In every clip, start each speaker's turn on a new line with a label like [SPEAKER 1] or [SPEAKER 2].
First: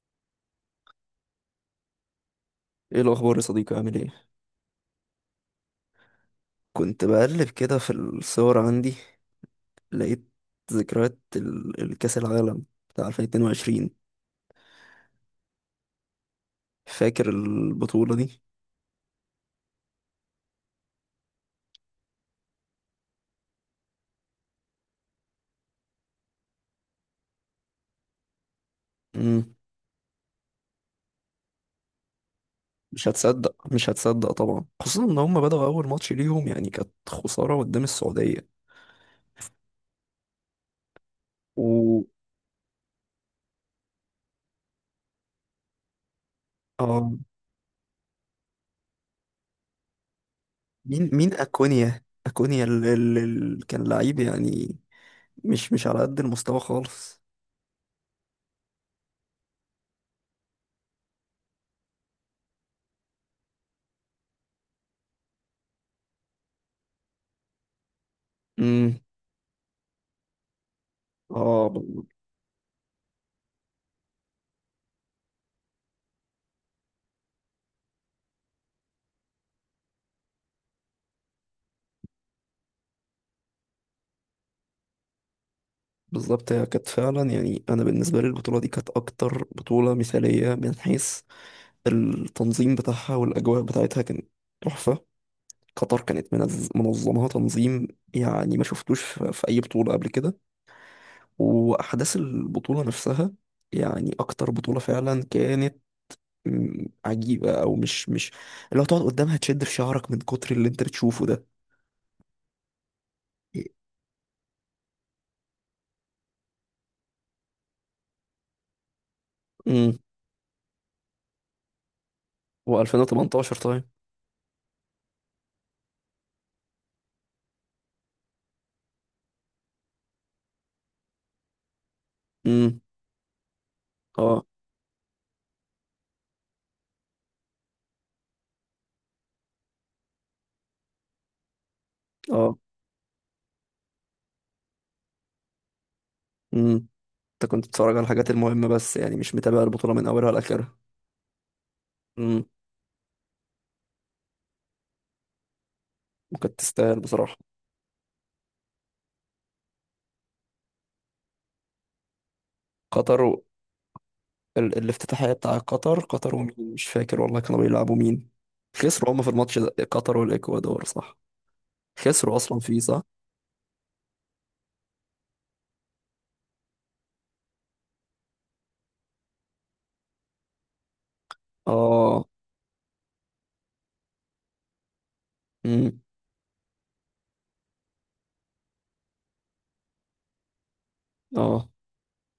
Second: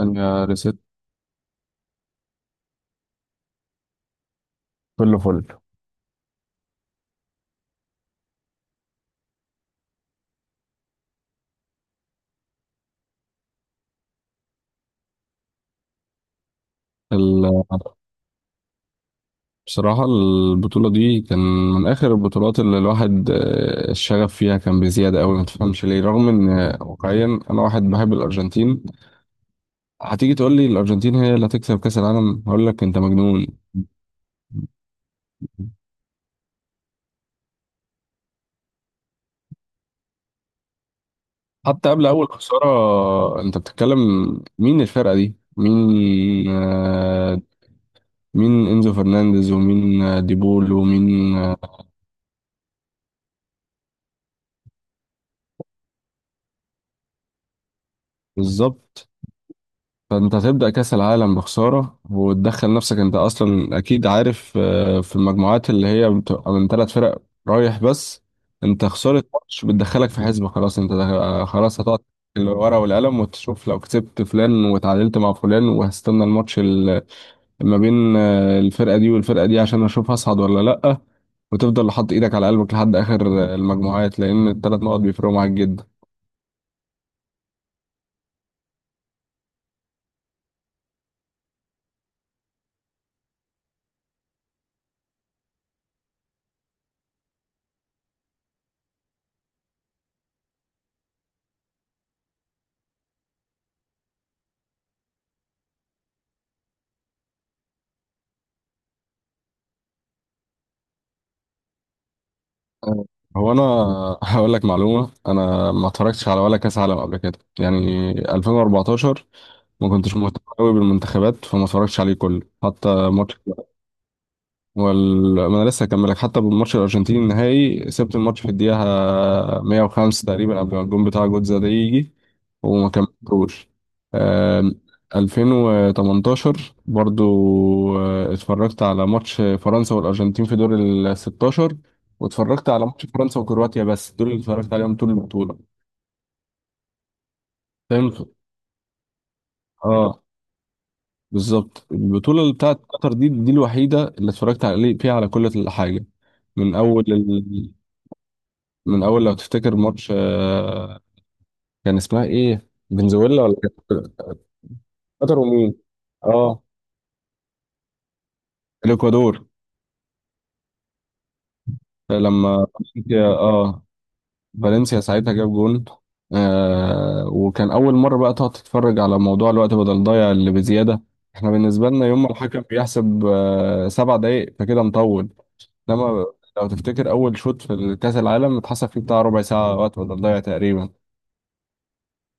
[SPEAKER 1] يا ريسيت.
[SPEAKER 2] ايه الاخبار يا صديقي، عامل ايه؟
[SPEAKER 1] كله فل.
[SPEAKER 2] كنت بقلب كده في الصور عندي، لقيت ذكريات الكاس العالم بتاع 2022. فاكر
[SPEAKER 1] ال-
[SPEAKER 2] البطولة دي؟
[SPEAKER 1] بصراحة البطولة دي كان من آخر البطولات اللي الواحد الشغف فيها كان بزيادة أوي، ما تفهمش ليه، رغم إن واقعيا أنا واحد بحب الأرجنتين.
[SPEAKER 2] امم.
[SPEAKER 1] هتيجي تقول لي الأرجنتين هي اللي هتكسب كأس العالم، هقول لك أنت
[SPEAKER 2] مش
[SPEAKER 1] مجنون.
[SPEAKER 2] هتصدق مش هتصدق طبعا، خصوصا ان هم بدأوا اول ماتش ليهم يعني كانت خسارة قدام السعودية.
[SPEAKER 1] حتى
[SPEAKER 2] و
[SPEAKER 1] قبل أول خسارة أنت بتتكلم. مين الفرقة دي؟ مين
[SPEAKER 2] اه
[SPEAKER 1] آه، مين إنزو فرنانديز، ومين ديبول،
[SPEAKER 2] مين، مين
[SPEAKER 1] ومين؟
[SPEAKER 2] اكونيا اكونيا اللي كان لعيب يعني، مش على قد المستوى خالص.
[SPEAKER 1] بالظبط. فانت هتبدأ كأس العالم بخسارة وتدخل نفسك، انت اصلا اكيد عارف في المجموعات اللي هي بتبقى من 3 فرق رايح بس. انت
[SPEAKER 2] امم.
[SPEAKER 1] خسارة ماتش بتدخلك في حسبة، خلاص انت
[SPEAKER 2] اه،
[SPEAKER 1] خلاص هتقعد الورقة والقلم وتشوف لو كسبت فلان وتعادلت مع فلان، وهستنى الماتش ما بين الفرقة دي والفرقة دي عشان اشوف هصعد ولا لأ. وتفضل حاطط ايدك على قلبك لحد اخر المجموعات، لان الثلاث نقط بيفرقوا معاك جدا.
[SPEAKER 2] بالظبط. هي كانت فعلا يعني انا بالنسبه لي البطوله دي كانت اكتر بطوله مثاليه من حيث التنظيم بتاعها والاجواء بتاعتها، كانت تحفه. قطر كانت منظمها تنظيم يعني ما شفتوش في اي بطوله قبل كده. واحداث البطوله نفسها يعني اكتر بطوله فعلا كانت عجيبه، او مش اللي هتقعد قدامها تشد في شعرك من كتر اللي انت بتشوفه ده.
[SPEAKER 1] آه، هو انا هقول لك معلومه، انا ما اتفرجتش على ولا كاس عالم قبل كده، يعني 2014 ما
[SPEAKER 2] امم.
[SPEAKER 1] كنتش مهتم قوي بالمنتخبات، فما اتفرجتش عليه كله حتى ماتش.
[SPEAKER 2] و2018 طيب؟
[SPEAKER 1] ما انا لسه هكملك، حتى بالماتش الارجنتيني النهائي سبت الماتش في الدقيقه 105 تقريبا قبل ما الجون بتاع جوتزا ده يجي،
[SPEAKER 2] امم.
[SPEAKER 1] وما كملتوش.
[SPEAKER 2] اه.
[SPEAKER 1] آم، 2018 برضو اتفرجت على ماتش فرنسا والارجنتين في دور ال 16، واتفرجت على ماتش فرنسا وكرواتيا، بس دول اللي اتفرجت عليهم طول البطوله.
[SPEAKER 2] اه، انت كنت بتتفرج على
[SPEAKER 1] فهمت.
[SPEAKER 2] الحاجات المهمة بس، يعني مش متابع البطولة من
[SPEAKER 1] اه
[SPEAKER 2] أولها لآخرها.
[SPEAKER 1] بالظبط، البطوله
[SPEAKER 2] امم.
[SPEAKER 1] اللي بتاعت قطر دي دي الوحيده اللي اتفرجت عليه فيها على كل حاجه.
[SPEAKER 2] وكانت
[SPEAKER 1] من
[SPEAKER 2] تستاهل
[SPEAKER 1] اول
[SPEAKER 2] بصراحة.
[SPEAKER 1] من اول لو تفتكر ماتش، كان اسمها ايه؟
[SPEAKER 2] قطر
[SPEAKER 1] فنزويلا
[SPEAKER 2] و...
[SPEAKER 1] ولا كانت
[SPEAKER 2] الافتتاحية
[SPEAKER 1] قطر
[SPEAKER 2] بتاع
[SPEAKER 1] ومين؟
[SPEAKER 2] قطر، قطر ومين؟
[SPEAKER 1] اه
[SPEAKER 2] مش فاكر والله، كانوا بيلعبوا مين؟ خسروا هما في
[SPEAKER 1] الاكوادور.
[SPEAKER 2] الماتش ده، قطر والإكوادور، صح؟ خسروا أصلا
[SPEAKER 1] لما
[SPEAKER 2] فيه، صح؟
[SPEAKER 1] فالنسيا، اه فالنسيا ساعتها جاب جون وكان اول مره بقى تقعد تتفرج على موضوع الوقت بدل ضايع اللي بزياده. احنا بالنسبه لنا يوم
[SPEAKER 2] اه.
[SPEAKER 1] ما الحكم بيحسب 7 دقايق فكده مطول.
[SPEAKER 2] امم.
[SPEAKER 1] لما لو تفتكر اول شوط في كاس العالم اتحسب فيه بتاع ربع ساعه وقت بدل ضايع تقريبا.
[SPEAKER 2] اه،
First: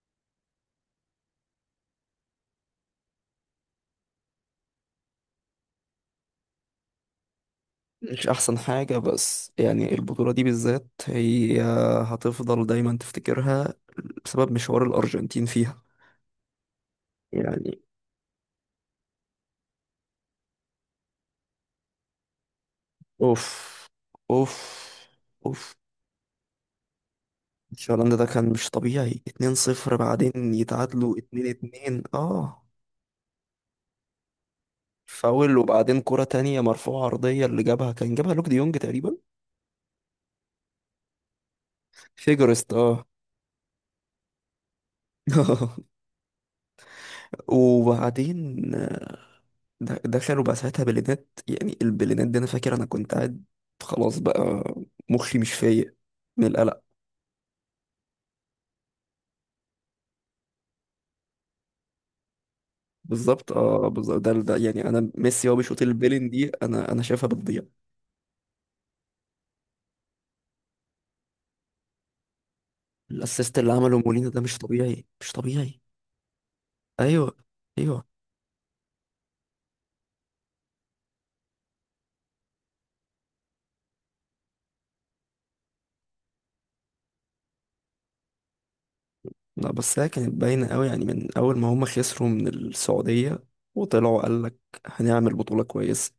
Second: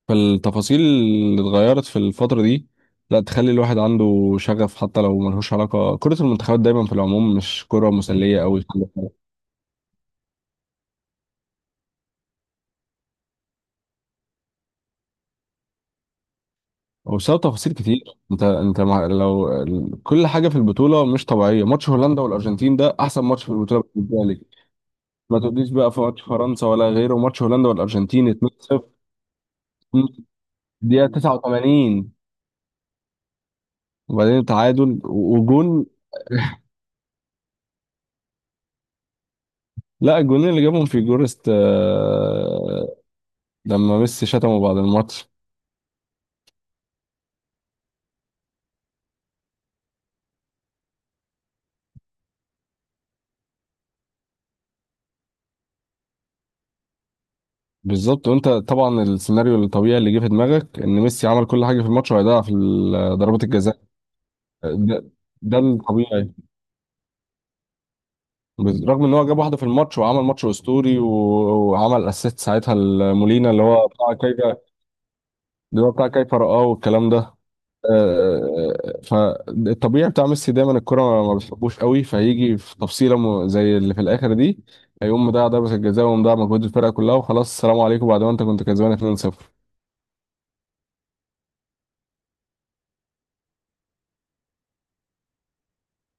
[SPEAKER 1] فالتفاصيل اللي اتغيرت في الفترة دي لا تخلي الواحد عنده شغف، حتى لو ملهوش علاقة، كرة المنتخبات دايما في العموم مش كرة
[SPEAKER 2] مش
[SPEAKER 1] مسلية
[SPEAKER 2] أحسن
[SPEAKER 1] أوي.
[SPEAKER 2] حاجة، بس يعني البطولة دي بالذات هي هتفضل دايما تفتكرها بسبب مشوار الأرجنتين فيها
[SPEAKER 1] وبسبب تفاصيل
[SPEAKER 2] يعني.
[SPEAKER 1] كتير، انت مع لو كل حاجة في البطولة مش طبيعية. ماتش هولندا والأرجنتين ده أحسن ماتش في البطولة
[SPEAKER 2] أوف.
[SPEAKER 1] بالنسبة لي.
[SPEAKER 2] أوف.
[SPEAKER 1] ما تقوليش
[SPEAKER 2] أوف.
[SPEAKER 1] بقى في ماتش فرنسا ولا غيره، ماتش هولندا
[SPEAKER 2] هولندا ده
[SPEAKER 1] والأرجنتين
[SPEAKER 2] كان مش
[SPEAKER 1] 2-0.
[SPEAKER 2] طبيعي، 2-0 بعدين
[SPEAKER 1] دقيقة
[SPEAKER 2] يتعادلوا 2-2،
[SPEAKER 1] 89
[SPEAKER 2] اه.
[SPEAKER 1] وبعدين تعادل
[SPEAKER 2] فاول،
[SPEAKER 1] وجون.
[SPEAKER 2] وبعدين كرة تانية مرفوعة عرضية اللي جابها، كان جابها لوك دي يونج تقريبا.
[SPEAKER 1] لا الجونين اللي جابهم في جورست
[SPEAKER 2] فيجرست، اه.
[SPEAKER 1] لما ميسي شتمه بعد الماتش.
[SPEAKER 2] وبعدين، دخلوا بقى ساعتها بلينات. يعني البلينات دي انا فاكر، انا كنت قاعد خلاص بقى، مخي مش فايق من القلق.
[SPEAKER 1] بالظبط. وانت طبعا السيناريو الطبيعي اللي جه في دماغك ان ميسي عمل كل حاجه في الماتش وهيضيع في ضربات
[SPEAKER 2] بالظبط
[SPEAKER 1] الجزاء.
[SPEAKER 2] اه بالظبط، ده يعني.
[SPEAKER 1] ده,
[SPEAKER 2] انا، ميسي هو
[SPEAKER 1] ده
[SPEAKER 2] بيشوط البلين
[SPEAKER 1] الطبيعي.
[SPEAKER 2] دي، انا شايفها بتضيع.
[SPEAKER 1] رغم ان هو جاب واحده في الماتش وعمل ماتش اسطوري وعمل اسيست ساعتها لمولينا
[SPEAKER 2] الاسيست
[SPEAKER 1] اللي
[SPEAKER 2] اللي
[SPEAKER 1] هو
[SPEAKER 2] عمله
[SPEAKER 1] بتاع
[SPEAKER 2] مولينا ده
[SPEAKER 1] كايفا.
[SPEAKER 2] مش طبيعي مش طبيعي.
[SPEAKER 1] رقاه والكلام
[SPEAKER 2] ايوه
[SPEAKER 1] ده.
[SPEAKER 2] ايوه.
[SPEAKER 1] فالطبيعي بتاع ميسي دايما الكرة ما بتحبوش قوي، فهيجي في تفصيله زي اللي في الاخر دي، هيقوم مضيع ضربه الجزاء ومضيع مجهود الفرقه كلها وخلاص السلام عليكم بعد ما انت كنت كسبان 2-0.
[SPEAKER 2] لا بس هي كانت باينة قوي، يعني من أول ما هما خسروا من السعودية وطلعوا قالك هنعمل بطولة كويسة.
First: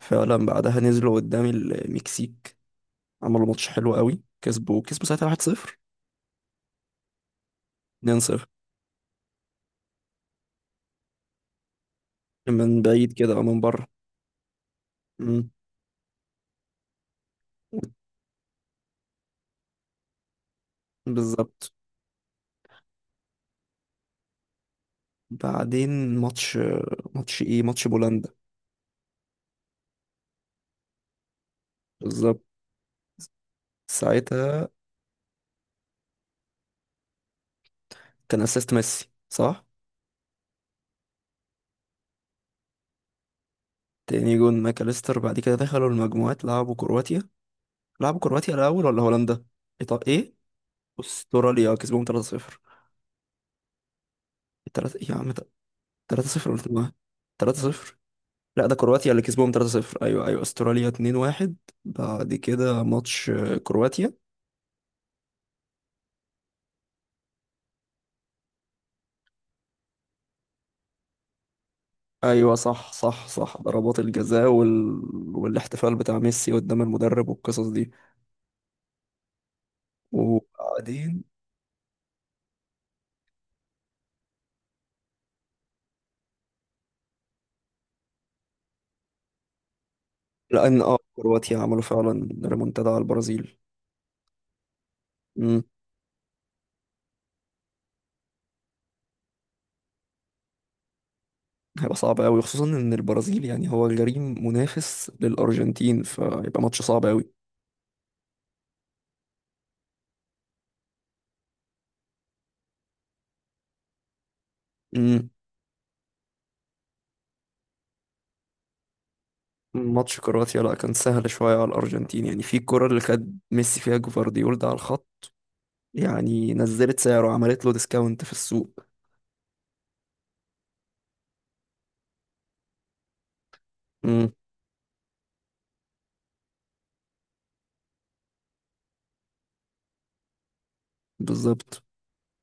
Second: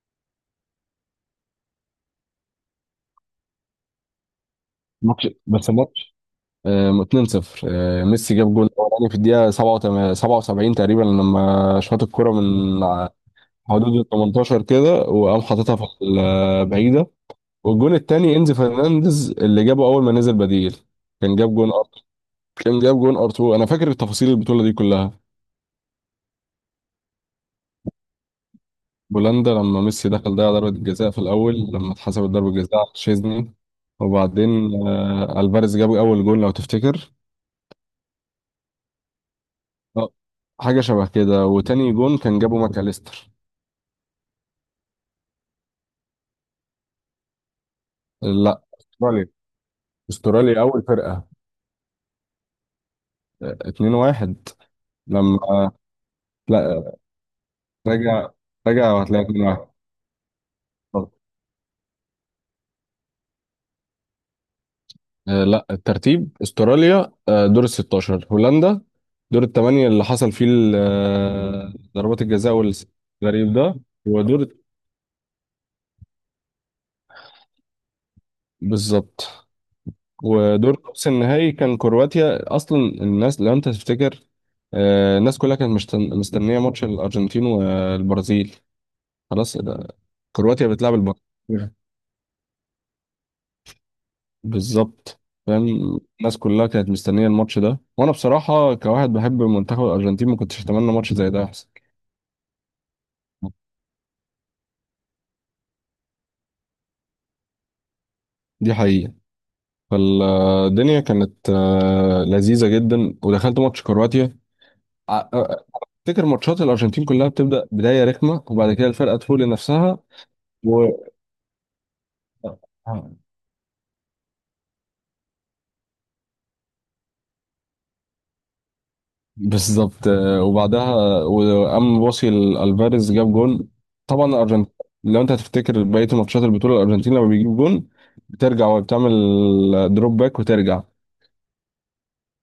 [SPEAKER 2] فعلا بعدها نزلوا قدام المكسيك، عملوا ماتش حلو قوي، كسبوا ساعتها
[SPEAKER 1] ماتش بس
[SPEAKER 2] 1-0.
[SPEAKER 1] ماتش 2-0. ميسي
[SPEAKER 2] 2-0.
[SPEAKER 1] جاب جول اولاني في الدقيقه 77 77 تقريبا، لما شاط الكره
[SPEAKER 2] من
[SPEAKER 1] من
[SPEAKER 2] بعيد كده أو من بره.
[SPEAKER 1] حدود ال 18 كده، وقام
[SPEAKER 2] مم.
[SPEAKER 1] حاططها في البعيده. والجون الثاني انزي فرنانديز اللي جابه اول ما نزل بديل. كان جاب جون
[SPEAKER 2] بالظبط.
[SPEAKER 1] ار كان جاب جون ار 2. انا فاكر التفاصيل البطوله دي كلها.
[SPEAKER 2] بعدين ماتش، ماتش إيه، ماتش بولندا.
[SPEAKER 1] بولندا لما ميسي دخل ضيع ضربه الجزاء في الاول لما اتحسبت
[SPEAKER 2] بالظبط
[SPEAKER 1] ضربه جزاء على تشيزني. وبعدين
[SPEAKER 2] ساعتها.
[SPEAKER 1] الفاريز جاب اول جون لو تفتكر
[SPEAKER 2] كان أسيست ميسي، صح؟
[SPEAKER 1] آه، حاجه شبه كده. وتاني جون كان جابه ماكاليستر.
[SPEAKER 2] تاني جون ماكاليستر. بعد كده دخلوا المجموعات، لعبوا كرواتيا. لعبوا كرواتيا
[SPEAKER 1] لا
[SPEAKER 2] الأول ولا
[SPEAKER 1] استراليا.
[SPEAKER 2] هولندا؟ إيطاليا إيه،
[SPEAKER 1] استراليا اول فرقه
[SPEAKER 2] استراليا كسبهم 3-0.
[SPEAKER 1] 2 1.
[SPEAKER 2] 3 يا عم،
[SPEAKER 1] لما
[SPEAKER 2] 3-0 قلت بقى.
[SPEAKER 1] لا
[SPEAKER 2] 3-0.
[SPEAKER 1] راجع.
[SPEAKER 2] لا ده
[SPEAKER 1] راجع
[SPEAKER 2] كرواتيا اللي
[SPEAKER 1] وهتلاقي 2
[SPEAKER 2] كسبهم
[SPEAKER 1] 1.
[SPEAKER 2] 3-0. ايوه ايوه، استراليا 2-1. بعد كده ماتش كرواتيا.
[SPEAKER 1] لا الترتيب، استراليا دور ال 16، هولندا دور الثمانيه اللي حصل فيه ضربات الجزاء
[SPEAKER 2] ايوه صح صح
[SPEAKER 1] والغريب
[SPEAKER 2] صح.
[SPEAKER 1] ده.
[SPEAKER 2] ضربات الجزاء
[SPEAKER 1] ودور،
[SPEAKER 2] والاحتفال بتاع ميسي قدام المدرب والقصص دي.
[SPEAKER 1] بالظبط. ودور نص
[SPEAKER 2] وبعدين،
[SPEAKER 1] النهائي كان كرواتيا. اصلا الناس لو انت تفتكر الناس كلها كانت مستنيه ماتش الارجنتين والبرازيل. خلاص ده، كرواتيا
[SPEAKER 2] لان
[SPEAKER 1] بتلعب
[SPEAKER 2] اه كرواتيا
[SPEAKER 1] البرازيل.
[SPEAKER 2] عملوا فعلا ريمونتادا على البرازيل.
[SPEAKER 1] بالظبط.
[SPEAKER 2] امم.
[SPEAKER 1] فاهم. الناس كلها كانت مستنيه الماتش ده، وانا بصراحه كواحد بحب منتخب الارجنتين ما كنتش اتمنى ماتش زي ده يحصل.
[SPEAKER 2] هيبقى صعب قوي، خصوصا ان البرازيل يعني هو الجريم منافس للارجنتين، فهيبقى ماتش صعب
[SPEAKER 1] دي حقيقه. فالدنيا كانت لذيذه جدا. ودخلت ماتش كرواتيا
[SPEAKER 2] قوي.
[SPEAKER 1] ع- آه، افتكر ماتشات الارجنتين كلها بتبدا بدايه رخمه وبعد كده الفرقه تفوق لنفسها.
[SPEAKER 2] ماتش كرواتيا لا
[SPEAKER 1] و
[SPEAKER 2] كان سهل شوية على الأرجنتين، يعني في الكرة اللي
[SPEAKER 1] آه.
[SPEAKER 2] خد ميسي فيها جفارديول ده على الخط. يعني نزلت سعره، عملت له ديسكاونت في السوق.
[SPEAKER 1] بالظبط. وبعدها وقام باصي لالفاريز جاب جون. طبعا
[SPEAKER 2] امم.
[SPEAKER 1] الارجنتين، لو انت هتفتكر بقيه ماتشات البطوله، الارجنتين لما بيجيب جون بترجع وبتعمل دروب باك وترجع،
[SPEAKER 2] بالظبط.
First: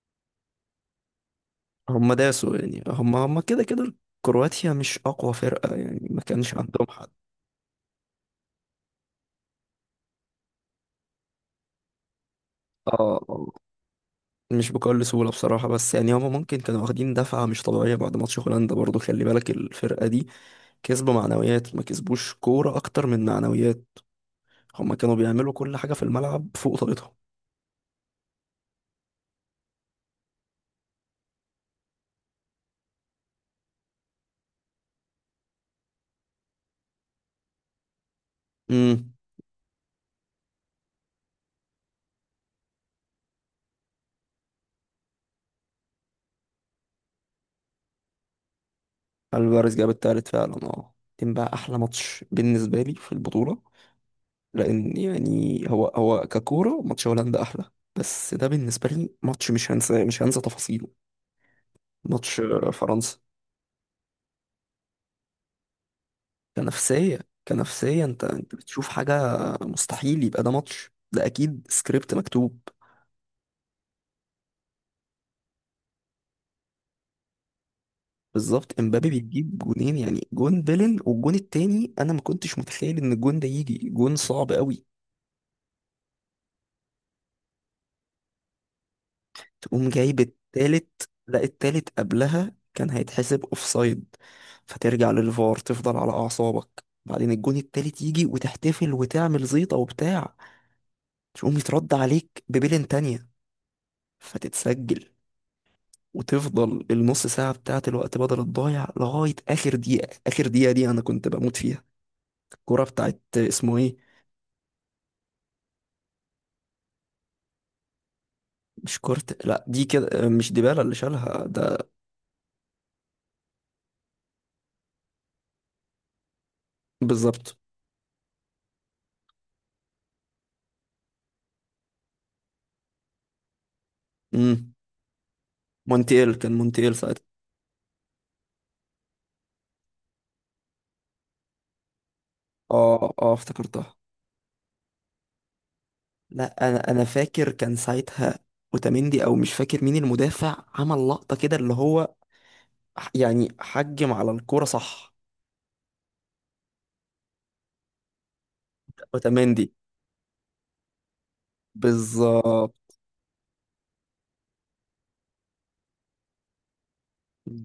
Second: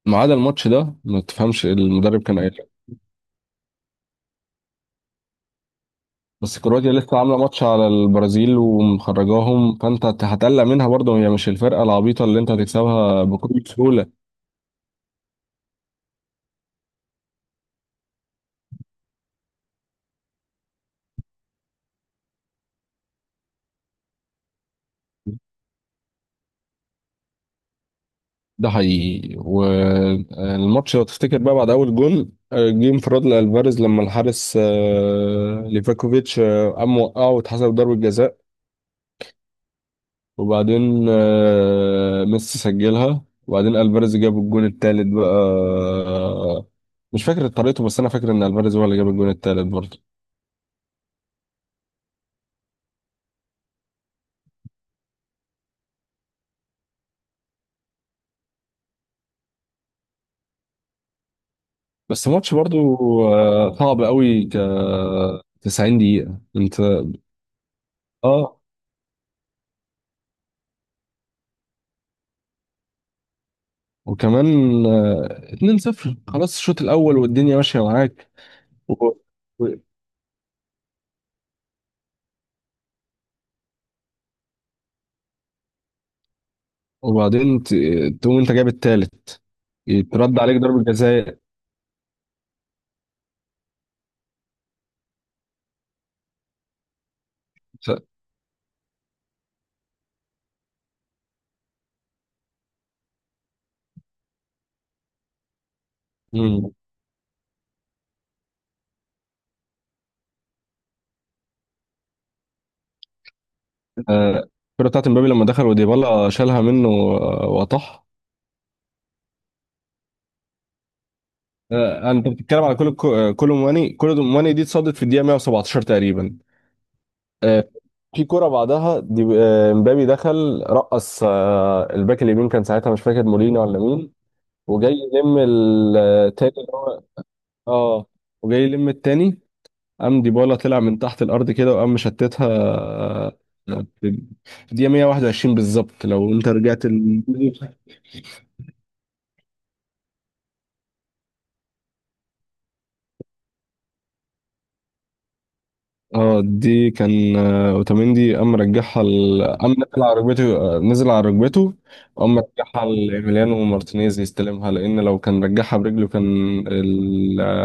[SPEAKER 1] ما عدا الماتش ده. ما تفهمش
[SPEAKER 2] هم
[SPEAKER 1] المدرب كان قايل
[SPEAKER 2] داسوا
[SPEAKER 1] إيه.
[SPEAKER 2] يعني، هم كده كده. كرواتيا مش أقوى فرقة يعني، ما كانش
[SPEAKER 1] بس
[SPEAKER 2] عندهم
[SPEAKER 1] كرواتيا
[SPEAKER 2] حد.
[SPEAKER 1] لسه عامله ماتش على البرازيل ومخرجاهم، فانت هتقلق منها برضه، هي مش الفرقه العبيطه اللي انت
[SPEAKER 2] اه.
[SPEAKER 1] هتكسبها بكل
[SPEAKER 2] آه.
[SPEAKER 1] سهوله.
[SPEAKER 2] مش بكل سهولة بصراحة، بس يعني هم ممكن كانوا واخدين دفعة مش طبيعية بعد ماتش هولندا برضو. خلي بالك الفرقة دي كسبوا معنويات ما كسبوش كورة، أكتر من معنويات. هم كانوا بيعملوا كل حاجة في الملعب فوق طاقتهم.
[SPEAKER 1] ده حقيقي. والماتش لو تفتكر بقى بعد اول جون، جه انفراد لالفاريز لما الحارس ليفاكوفيتش قام وقعه واتحسب ضربة جزاء.
[SPEAKER 2] امم.
[SPEAKER 1] وبعدين ميسي سجلها. وبعدين الفاريز جاب الجون التالت بقى. مش فاكر طريقته، بس انا فاكر ان الفاريز هو اللي جاب الجون التالت
[SPEAKER 2] الفاريز جاب
[SPEAKER 1] برضه.
[SPEAKER 2] التالت فعلا اه، كان بقى احلى ماتش بالنسبه لي في البطوله، لان يعني هو هو ككوره ماتش هولندا احلى. بس ده بالنسبه لي ماتش مش هنسى مش هنسى تفاصيله.
[SPEAKER 1] بس
[SPEAKER 2] ماتش
[SPEAKER 1] ماتش برضه
[SPEAKER 2] فرنسا،
[SPEAKER 1] صعب قوي، 90 دقيقة انت.
[SPEAKER 2] كنفسيه كنفسيه. انت
[SPEAKER 1] اه
[SPEAKER 2] بتشوف حاجه مستحيل، يبقى ده ماتش، ده اكيد سكريبت مكتوب.
[SPEAKER 1] وكمان 2-0 خلاص الشوط الاول والدنيا ماشيه معاك.
[SPEAKER 2] بالظبط. امبابي
[SPEAKER 1] و-
[SPEAKER 2] بيجيب
[SPEAKER 1] و-
[SPEAKER 2] جونين، يعني جون بيلن والجون التاني انا ما كنتش متخيل ان الجون ده يجي. جون صعب قوي.
[SPEAKER 1] وبعدين تقوم انت جايب التالت،
[SPEAKER 2] تقوم جايب
[SPEAKER 1] يترد عليك ضربة
[SPEAKER 2] التالت.
[SPEAKER 1] جزاء.
[SPEAKER 2] لا التالت قبلها كان هيتحسب اوفسايد، فترجع للفار، تفضل على اعصابك، بعدين الجون
[SPEAKER 1] ف-
[SPEAKER 2] التالت يجي وتحتفل وتعمل زيطة وبتاع. تقوم يترد عليك ببيلين تانية فتتسجل،
[SPEAKER 1] مم.
[SPEAKER 2] وتفضل النص ساعة بتاعة الوقت بدل الضايع لغاية آخر دقيقة. آخر دقيقة دي أنا كنت بموت فيها. الكرة بتاعت اسمه إيه؟
[SPEAKER 1] آه، الكرة بتاعت مبابي لما دخل وديبالا شالها منه وطح.
[SPEAKER 2] مش كورت، لا دي كده مش ديبالا اللي شالها ده.
[SPEAKER 1] انت بتتكلم على كل كل مواني دي اتصدت في الدقيقة 117 تقريبا.
[SPEAKER 2] بالظبط.
[SPEAKER 1] آه، في كرة بعدها دي مبابي دخل رقص الباك اليمين كان ساعتها مش فاكر مولينا ولا مين.
[SPEAKER 2] امم.
[SPEAKER 1] وجاي يلم
[SPEAKER 2] مونتيل،
[SPEAKER 1] التاني
[SPEAKER 2] كان
[SPEAKER 1] اللي
[SPEAKER 2] مونتيل
[SPEAKER 1] هو
[SPEAKER 2] ساعتها.
[SPEAKER 1] اه وجاي يلم التاني. قام ديبالا طلع من تحت الارض كده وقام مشتتها
[SPEAKER 2] اه اه افتكرتها.
[SPEAKER 1] في الدقيقه 121 بالظبط لو انت
[SPEAKER 2] لا
[SPEAKER 1] رجعت
[SPEAKER 2] انا فاكر كان ساعتها اوتاميندي او مش فاكر مين المدافع، عمل لقطة كده اللي هو يعني حجم على الكورة، صح؟
[SPEAKER 1] اه. دي كان اوتاميندي قام رجعها قام
[SPEAKER 2] اوتاميندي،
[SPEAKER 1] نزل على ركبته وقام
[SPEAKER 2] بالظبط.
[SPEAKER 1] رجعها لإيميليانو مارتينيز يستلمها، لان لو كان رجعها برجله كان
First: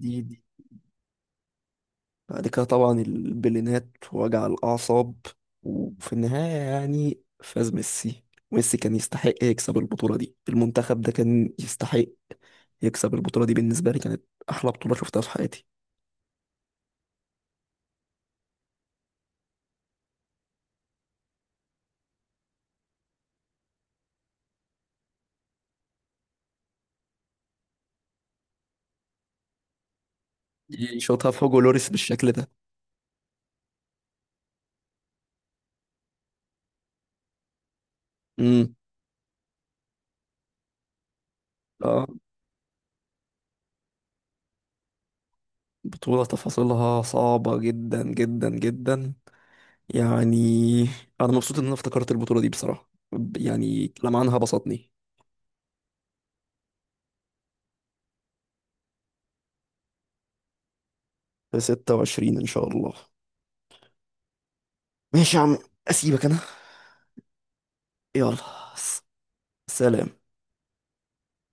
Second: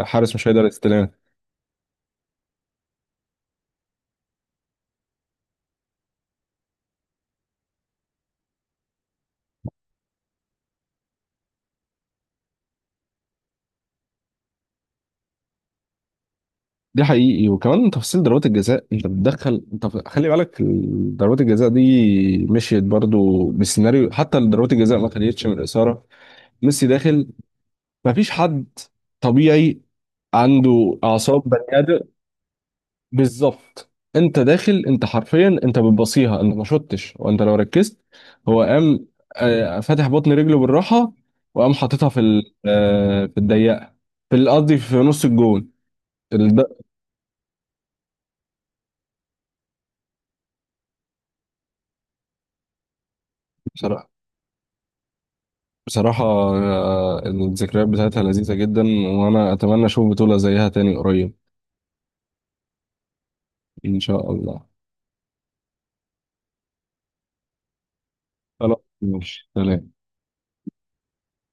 [SPEAKER 2] دي دي
[SPEAKER 1] مش هيقدر يستلمها.
[SPEAKER 2] بعد كده طبعا البلينات، وجع الأعصاب. وفي النهاية يعني فاز ميسي. ميسي كان يستحق يكسب البطولة دي، المنتخب ده كان يستحق يكسب البطولة دي. بالنسبة لي كانت أحلى بطولة شفتها في حياتي.
[SPEAKER 1] دي حقيقي. وكمان تفاصيل ضربات الجزاء انت بتدخل انت خلي بالك ضربات الجزاء دي مشيت برضو بالسيناريو. حتى ضربات الجزاء ما خدتش من الاثاره. ميسي داخل، مفيش حد طبيعي عنده
[SPEAKER 2] يشوطها
[SPEAKER 1] اعصاب
[SPEAKER 2] في هوجو
[SPEAKER 1] بني
[SPEAKER 2] لوريس
[SPEAKER 1] ادم.
[SPEAKER 2] بالشكل ده.
[SPEAKER 1] بالظبط. انت داخل انت حرفيا، انت بتبصيها انت ما شطتش. وانت لو ركزت هو
[SPEAKER 2] امم.
[SPEAKER 1] قام فاتح بطن رجله بالراحه، وقام حاططها
[SPEAKER 2] اه.
[SPEAKER 1] في في الضيقه. في قصدي في نص الجون.
[SPEAKER 2] بطولة
[SPEAKER 1] ال- ده
[SPEAKER 2] تفاصيلها صعبة جدا جدا جدا، يعني أنا مبسوط إن أنا افتكرت البطولة دي بصراحة، يعني
[SPEAKER 1] بصراحه.
[SPEAKER 2] لمعانها بسطني.
[SPEAKER 1] بصراحه الذكريات بتاعتها لذيذه جدا، وانا اتمنى اشوف بطوله زيها تاني قريب.
[SPEAKER 2] في 26 إن شاء الله.
[SPEAKER 1] ان شاء الله.
[SPEAKER 2] ماشي يا عم، أسيبك أنا، يلا.
[SPEAKER 1] خلاص
[SPEAKER 2] س-
[SPEAKER 1] ماشي. سلام.
[SPEAKER 2] سلام.